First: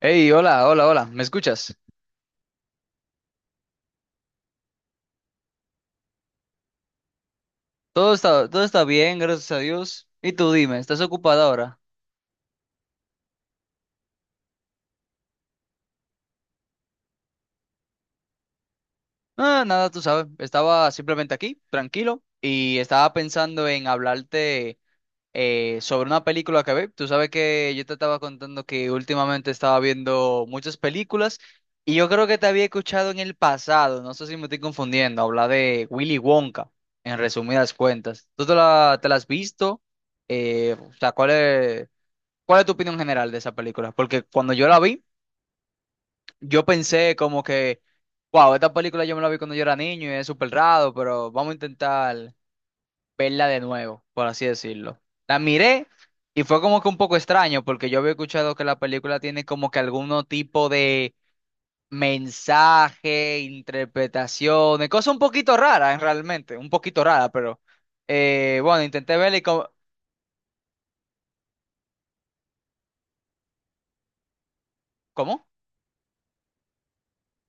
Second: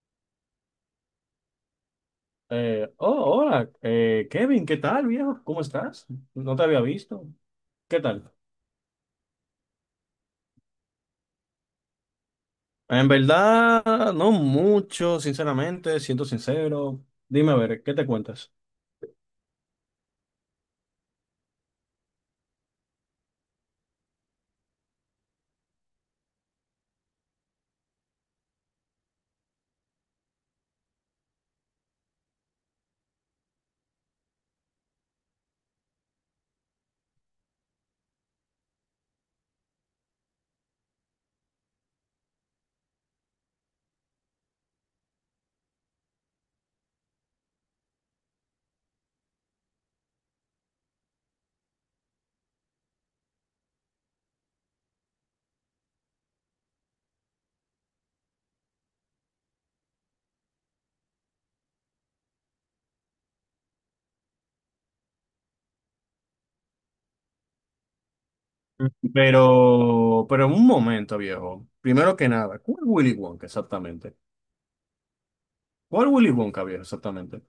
Hey, hola, hola, hola, ¿me escuchas? Oh, Hola, Kevin, ¿qué tal, viejo? ¿Cómo estás? No te había visto. ¿Qué Todo tal? está, todo está bien, gracias a Dios. Y tú dime, ¿estás ocupada ahora? En verdad, no mucho, sinceramente, siento sincero. Dime a ver, ¿qué te cuentas? Ah, nada, tú sabes, estaba simplemente aquí, tranquilo, y estaba pensando en hablarte sobre una película que ve. Tú sabes que yo te estaba contando que últimamente estaba viendo muchas películas y yo creo que te había escuchado en el pasado, no sé si me estoy confundiendo, hablar de Willy Wonka, en resumidas cuentas. ¿Tú te la has visto? O sea, ¿cuál es? ¿Cuál es tu opinión general de esa película? Porque cuando yo la vi, yo pensé como que, wow, esta película yo me la vi cuando yo era niño y es súper raro, pero vamos a intentar verla de nuevo, por así decirlo. La miré y fue como que un poco extraño, porque yo había escuchado que la película tiene como que algún tipo de mensaje, interpretaciones, cosas un poquito raras realmente, un poquito raras, pero bueno, Mm. intenté verla y como... Pero en un momento, viejo. Primero que nada, ¿cuál Willy Wonka exactamente? ¿Cómo? ¿Cuál Willy Wonka, viejo, exactamente?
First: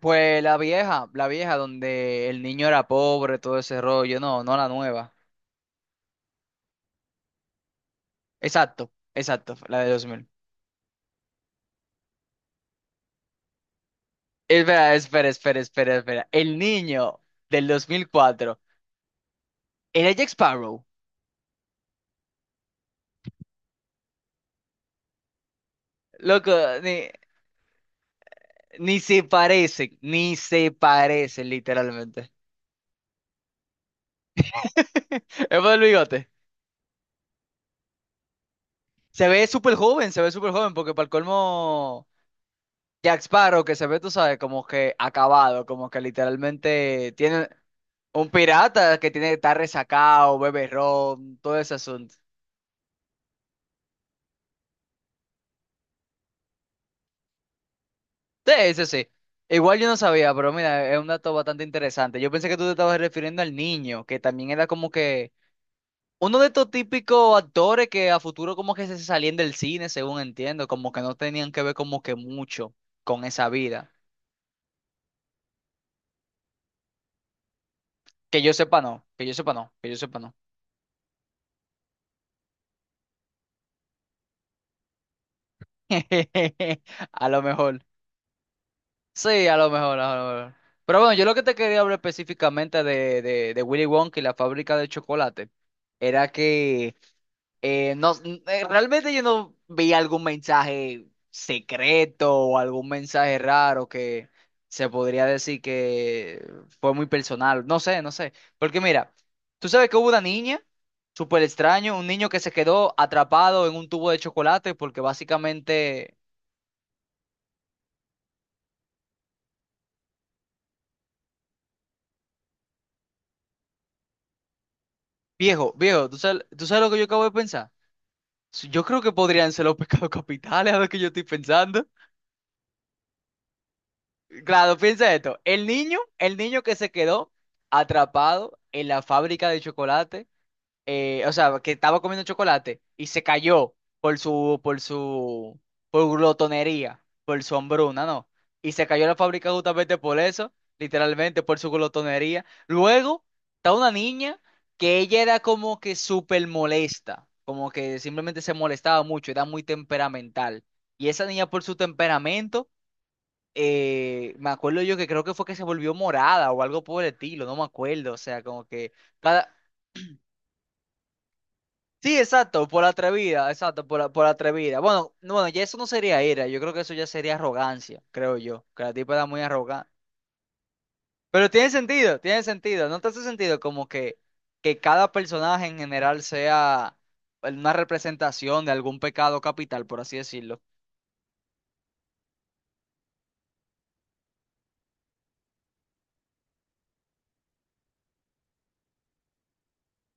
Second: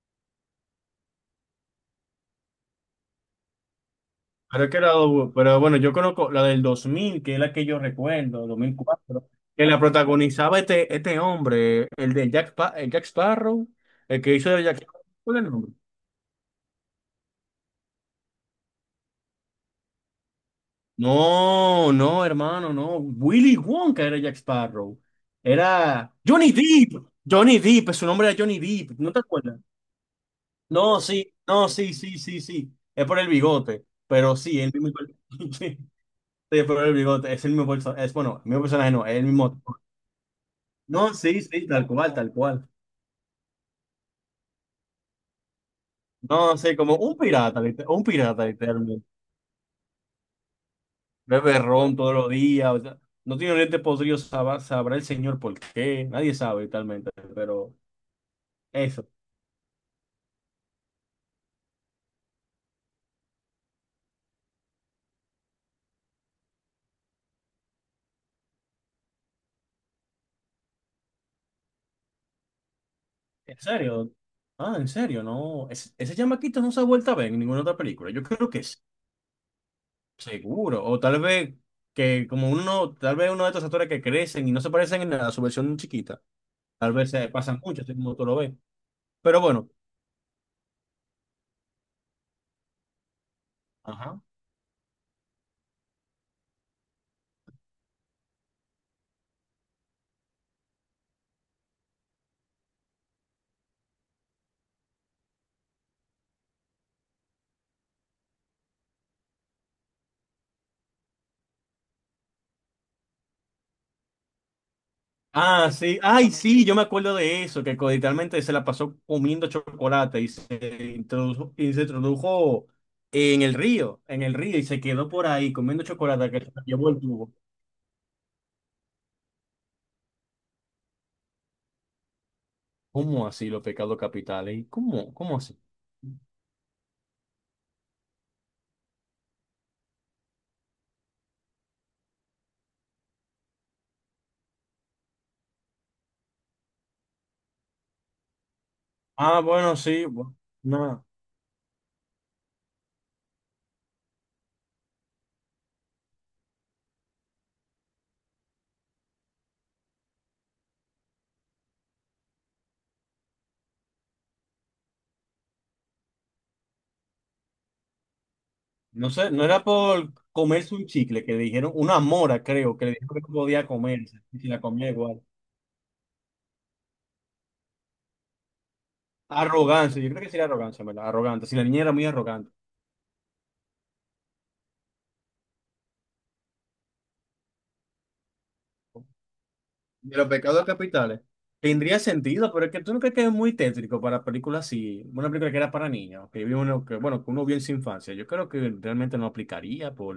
Pues la vieja donde el niño era pobre, todo ese rollo, no, no Pero, la es que la nueva. Pero bueno, yo conozco la del 2000, que es la que yo recuerdo, Exacto, 2004, exacto, que la la de 2000. protagonizaba este hombre, el de Jack, el Jack Sparrow, el que hizo de Jack Espera, Sparrow. espera, ¿Cuál es el espera, nombre? espera, espera. El niño del 2004, era Jack Sparrow. No, no, hermano, no. Willy Wonka era Jack Sparrow. Era Johnny Loco, Depp. ni, Johnny Depp, su nombre era Johnny Depp. ni ¿No te se acuerdas? parecen, ni se No, sí, parecen no, sí, sí, literalmente. sí, sí. Es por el bigote, pero sí, el mismo. Es por el bigote. Sí, es el bigote, es el mismo personaje. Es, bueno, el mismo personaje no, es el Se ve mismo. súper joven, se ve súper joven, porque para el No, sí, sí, tal colmo cual, tal cual. Jack Sparrow que se ve, tú sabes, como que acabado, como que No, sé, como literalmente un tiene pirata, un un pirata pirata literalmente. que tiene que estar resacado, bebe ron, todo Bebe ese ron asunto. todos los días, o sea, no tiene dientes podridos, sabrá el señor por qué, nadie sabe literalmente, pero Sí, sí eso. sí. Igual yo no sabía, pero mira, es un dato bastante interesante. Yo pensé que tú te estabas refiriendo al niño, que también era como que uno de estos típicos actores que a futuro como que se salían del cine, según entiendo, como que no tenían que ver como que mucho con esa En vida. serio, ah, en serio, no. Ese chamaquito no se ha vuelto a ver en ninguna otra película, yo Que creo yo que sí, sepa no, que yo sepa no, que yo sepa no. seguro, o tal vez que como uno, tal vez uno de estos actores que crecen y no se parecen en nada, a su versión chiquita, tal vez se A lo pasan mucho, mejor. así como tú lo ves, pero Sí, a bueno. lo mejor, a lo mejor. Pero bueno, yo lo que te quería hablar específicamente de Willy Wonka Ajá. y la fábrica de chocolate era que no, realmente yo no vi algún mensaje secreto o algún mensaje raro que se podría decir que fue muy personal. No sé, no sé. Porque mira, tú sabes que hubo una niña súper extraño, un niño que se quedó atrapado en un tubo de chocolate porque Ah, sí. básicamente, Ay, sí, yo me acuerdo de eso, que literalmente se la pasó comiendo chocolate y se introdujo en el río, y se quedó por ahí viejo, comiendo viejo, chocolate que se la tú sabes lo llevó que el yo acabo de tubo. pensar? Sí, yo creo que podrían ser los pecados capitales, a lo que yo estoy pensando. ¿Cómo así los pecados capitales? Claro, ¿Cómo, piensa cómo esto. así? El niño que se quedó atrapado en la fábrica de chocolate o sea, que estaba comiendo chocolate y se cayó por su, por glotonería, por su hambruna, ¿no? Y se cayó la Ah, fábrica bueno, justamente sí. por eso, No, literalmente, por su glotonería. Luego está una niña que ella era como que súper molesta, como que simplemente se molestaba mucho, era muy temperamental. Y esa niña por su temperamento, me acuerdo yo que creo que fue que se volvió morada o algo por el estilo, no me acuerdo, o sea, como que... no sé, no Cada, era por comerse un chicle que le dijeron, una Sí, mora, exacto, creo, por que le dijeron que no atrevida, podía exacto, comerse, por y si la atrevida. comía Bueno, igual. no, bueno, ya eso no sería ira, yo creo que eso ya sería arrogancia, creo yo, que la tipa era muy arrogante. Arrogancia, yo creo que sí era arrogancia, ¿verdad? Arrogante. Pero Si la niña era muy tiene arrogante. sentido, ¿no te hace sentido como que cada personaje en general sea una representación de algún pecado capital, por así De los decirlo? pecados capitales. Tendría sentido, pero es que tú no crees que es muy tétrico para películas así, una película que era para niños, que vio uno que, bueno, que uno vio en su infancia. Yo creo que realmente no aplicaría por,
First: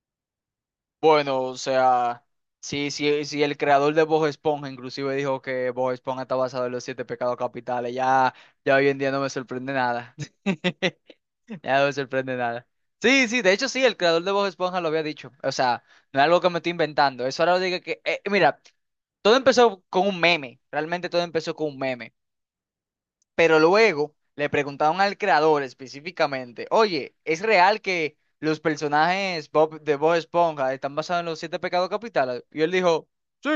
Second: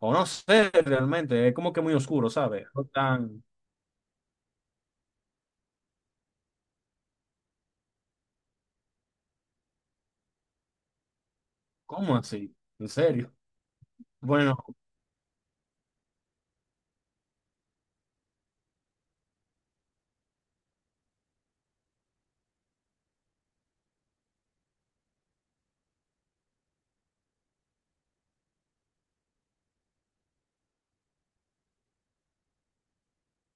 o no sé, Bueno, realmente, es o como que muy sea, oscuro, ¿sabes? No sí, sí, sí. tan, El creador de Bob Esponja inclusive dijo que Bob Esponja está basado en los siete pecados capitales, ya, ya hoy en día no me sorprende nada. Ya no me ¿cómo sorprende así? nada. ¿En Sí, serio? sí, de hecho sí, el creador de Bob Bueno, Esponja lo había dicho. O sea, no es algo que me estoy inventando. Eso ahora lo digo que... mira, todo empezó con un meme. Realmente todo empezó con un meme. Pero luego le preguntaron al creador específicamente, oye, ¿es real que los personajes Bob, de Bob Esponja están basados en los siete pecados capitales? Y él dijo, sí.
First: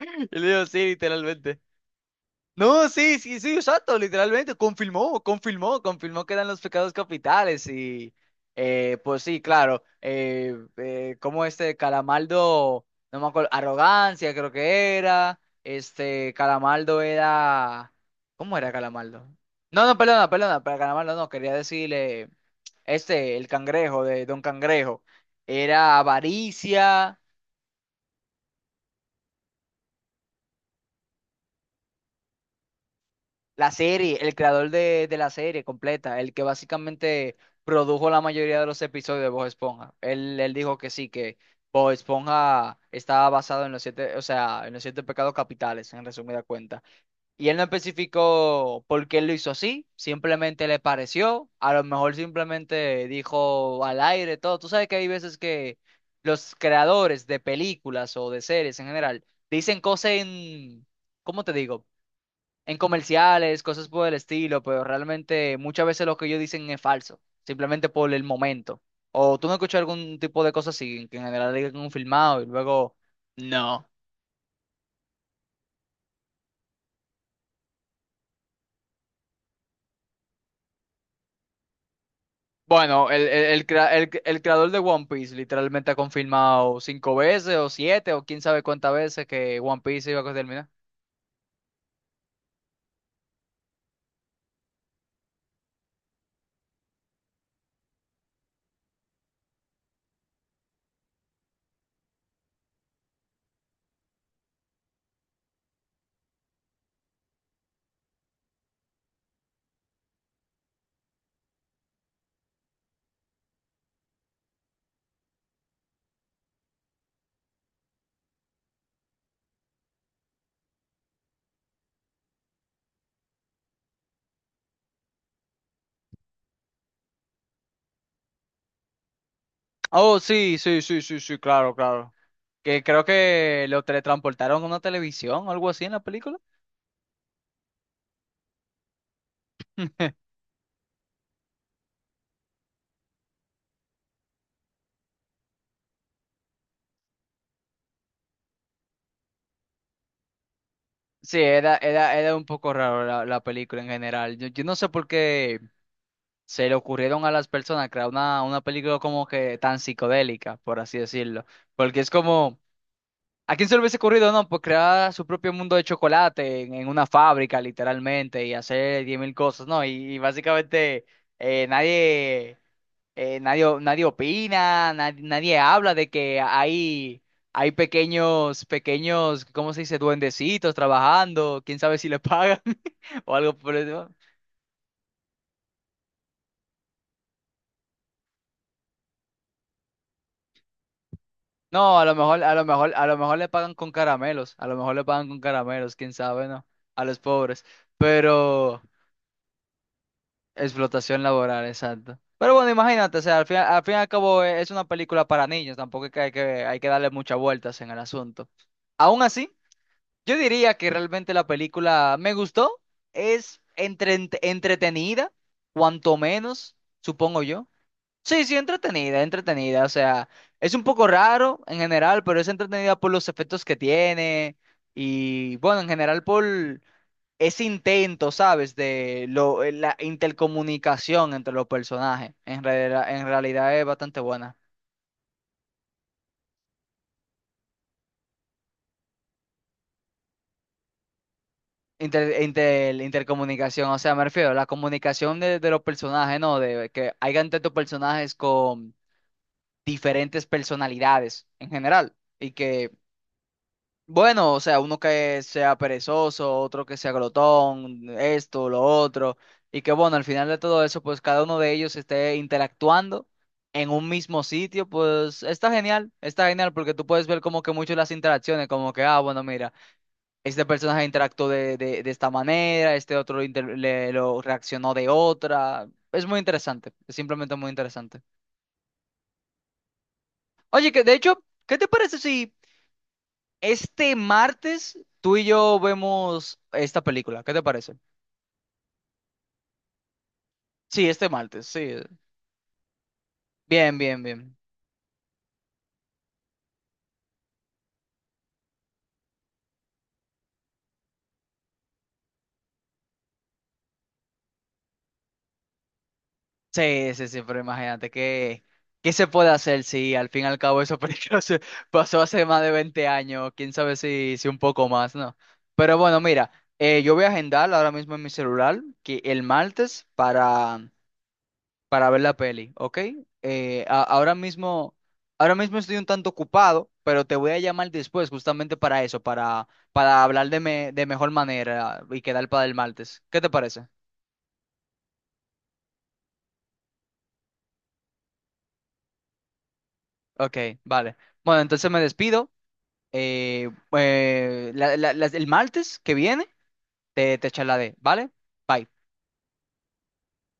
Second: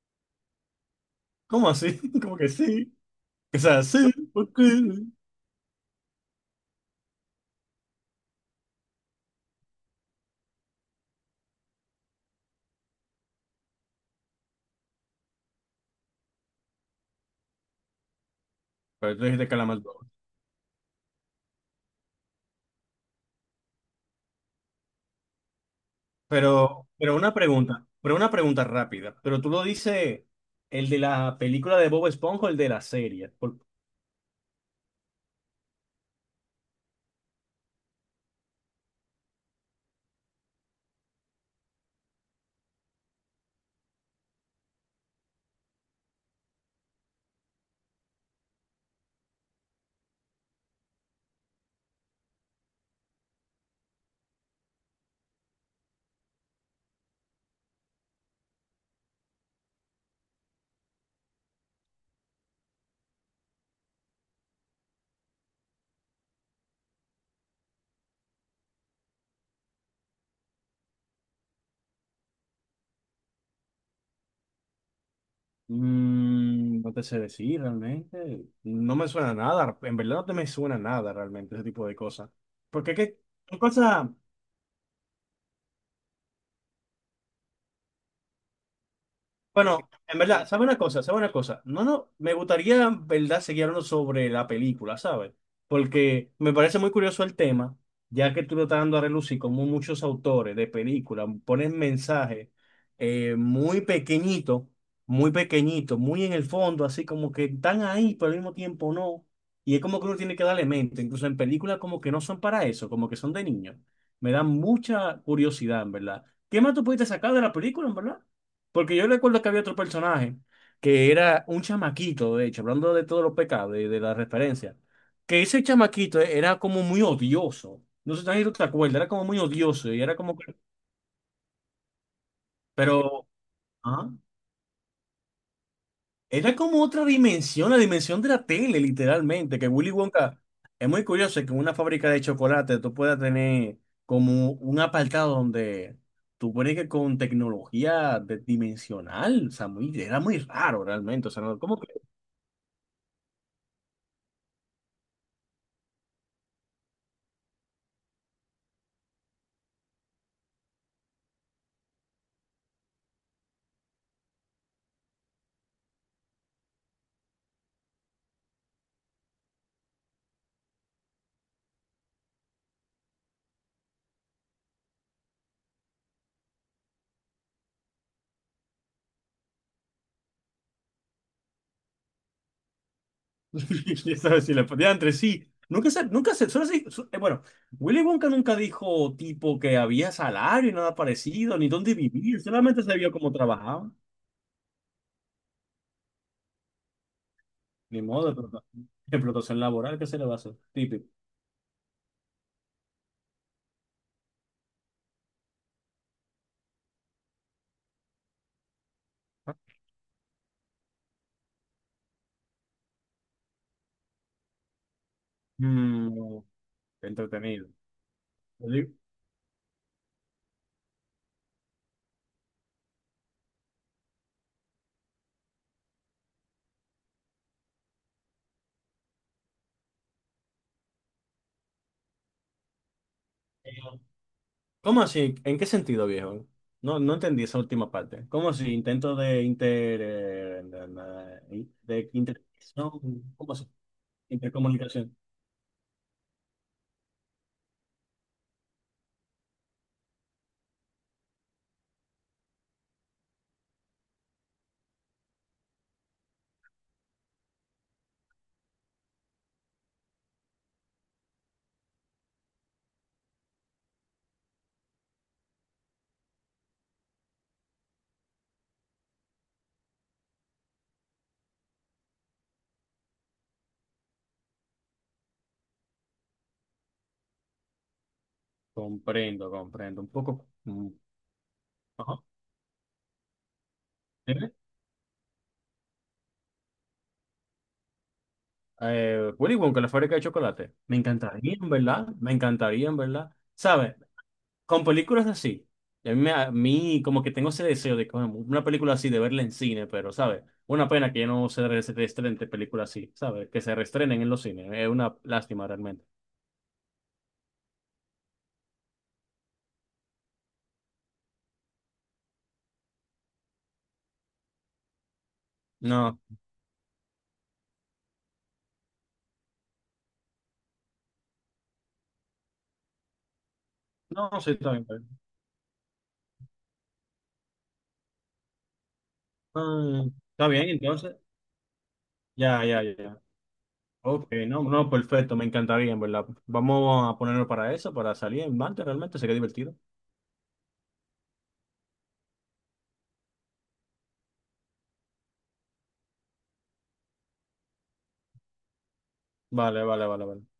Y él dijo, sí, literalmente. ¿cómo así? Como que No, sí, sí, sí, sí, o sea, exacto, sí, ¿por literalmente, qué? confirmó, confirmó, confirmó que eran los pecados capitales y pues sí, claro, como este Calamaldo, no me acuerdo, arrogancia creo que era, este Calamaldo era, ¿cómo era Pero Calamaldo? tú dijiste Calamar No, no, Brothers. perdona, perdona, para Calamaldo no, quería decirle, este, el cangrejo de Don Cangrejo, era Pero avaricia. una pregunta, una pregunta rápida. Pero tú lo dices, ¿el de la película de Bob Esponja o el de la serie? La serie, el creador de la serie completa, el que básicamente produjo la mayoría de los episodios de Bob Esponja. Él dijo que sí, que Bob Esponja estaba basado en los siete, o sea, en los siete pecados capitales, en resumida cuenta. Y él no especificó por qué lo hizo así, simplemente le pareció, a lo mejor simplemente dijo al aire todo. Tú sabes que hay veces que los creadores de películas o de series en general dicen cosas en, ¿cómo te digo? En comerciales, cosas por el estilo, pero realmente muchas veces lo que ellos dicen es falso, simplemente por el momento. O tú no escuchas algún tipo de cosa así, que en general digan un filmado y luego no. Mm, no te sé decir realmente. No me suena nada. En verdad no te me suena nada realmente ese tipo de cosas. Porque Bueno, qué el, el, son el, crea- cosas. el- el creador de One Piece literalmente ha confirmado cinco veces o siete o quién sabe cuántas veces que Bueno, One Piece en iba a verdad, ¿sabe terminar. una cosa? ¿Sabe una cosa? No, no, me gustaría, en verdad, seguir hablando sobre la película, ¿sabes? Porque me parece muy curioso el tema, ya que tú lo estás dando a relucir, como muchos autores de películas ponen mensajes muy pequeñitos, muy pequeñitos, muy en el fondo, así como que están ahí, pero al mismo tiempo no. Y es como que uno tiene que darle mente, incluso en películas como que no son para eso, como que son de niños. Me da mucha curiosidad, en verdad. ¿Qué más tú pudiste sacar de la película, en verdad? Porque yo recuerdo que había otro personaje que era un chamaquito, de hecho, hablando de todos los pecados, de la referencia, que ese chamaquito era como muy odioso. No sé si tú te acuerdas, era como muy odioso y era Oh, como, que- sí, sí, sí, sí, sí, claro, claro. Que creo pero, que lo ah, teletransportaron a una televisión o algo así en la película. era como otra dimensión, la dimensión de la tele, literalmente, que Willy Wonka, es muy curioso que en una fábrica de chocolate tú puedas tener como un apartado donde tú pones que con tecnología dimensional, o sea, muy, era muy raro realmente, o Sí, sea, no- era, como que era, era un poco raro la película en general. Yo no sé por qué se le ocurrieron a las personas crear una película como que tan psicodélica, por así decirlo. Porque es como, ¿a quién se le hubiese ocurrido, no? Pues crear su propio mundo de chocolate en una fábrica, literalmente, y hacer diez mil cosas, ¿no? Y básicamente nadie nadie opina, nadie habla de que hay pequeños, ¿cómo se dice? Duendecitos trabajando, quién sabe si le pagan o algo por eso. ya sabes, si la pateaba entre sí. Nunca se, nunca se, bueno, Willy Wonka nunca dijo tipo que había salario, nada parecido, ni dónde No, a lo vivir, mejor, a lo solamente mejor, se a vio lo cómo mejor le pagan trabajaba. con caramelos, a lo mejor le pagan con caramelos, quién sabe, ¿no? A los pobres. Ni modo, Pero explotación, explotación laboral, ¿qué se le va a hacer? Típico. explotación laboral, exacto. Pero bueno, imagínate, o sea, al fin y al cabo es una película para niños, tampoco es que hay que, hay que darle muchas vueltas en el asunto. Aún así. Yo diría que realmente la película me gustó, es entretenida, cuanto Mm, menos, supongo yo. entretenido. Sí, sí, Yo digo, entretenida, entretenida, o sea, es un poco raro en general, pero es entretenida por los efectos que tiene y bueno, en general por ese intento, ¿sabes? De la intercomunicación entre los personajes. En realidad es eh, bastante buena. ¿cómo así? ¿En qué sentido, viejo? No, no entendí esa última parte. ¿Cómo así? Intento de inter... de Inter, inter... no, inter- ¿cómo así? intercomunicación, o sea, me refiero a la Intercomunicación. comunicación de los personajes, ¿no? De que hayan tantos personajes con diferentes personalidades en general. Y que, bueno, o sea, uno que sea perezoso, otro que sea glotón, esto, lo otro. Y que, bueno, al final de todo eso, pues cada uno de ellos esté interactuando en un mismo sitio, pues está genial porque tú puedes ver como que mucho las interacciones, como que, ah, bueno, mira este personaje interactuó de esta manera, este otro le, lo reaccionó de otra. Es muy interesante, es simplemente muy interesante. Comprendo, comprendo. Un poco. Oye, que de hecho, ¿qué te parece Ajá. si este Dime. martes tú y yo vemos esta película? ¿Qué te parece? Willy Wonka, la fábrica de chocolate. Me Sí, este encantaría, martes, en sí. verdad. Me encantaría, en verdad. Bien, ¿Sabes? bien, bien. Con películas así. A mí, a mí como que tengo ese deseo de coño, una película así, de verla en cine, pero, ¿sabes? Una pena que ya no se se reestrenen películas así, ¿sabes? Que se reestrenen en los cines. Es una lástima realmente. Sí, sí, sí, pero imagínate que, ¿qué se puede hacer si al fin y al cabo eso se pasó hace más de 20 años? Quién sabe si un poco más, ¿no? Pero No, bueno, mira, yo voy a agendar ahora mismo en mi celular que el martes para ver la peli, ¿ok? Ahora no, sí, está bien. mismo, Está bien. Estoy un tanto ocupado, pero te voy a llamar después justamente para eso, Ah, para está hablar de, bien, me- de entonces. mejor manera y quedar para Ya, el ya, ya. martes. ¿Qué te parece? Ok, no, no, perfecto, me encantaría, en verdad. Vamos a ponernos para eso, para salir en Mante, realmente sería divertido. Ok, vale. Bueno, entonces me despido. Eh, el martes que viene te charlaré, ¿vale? Bye. Vale, vale, vale, vale.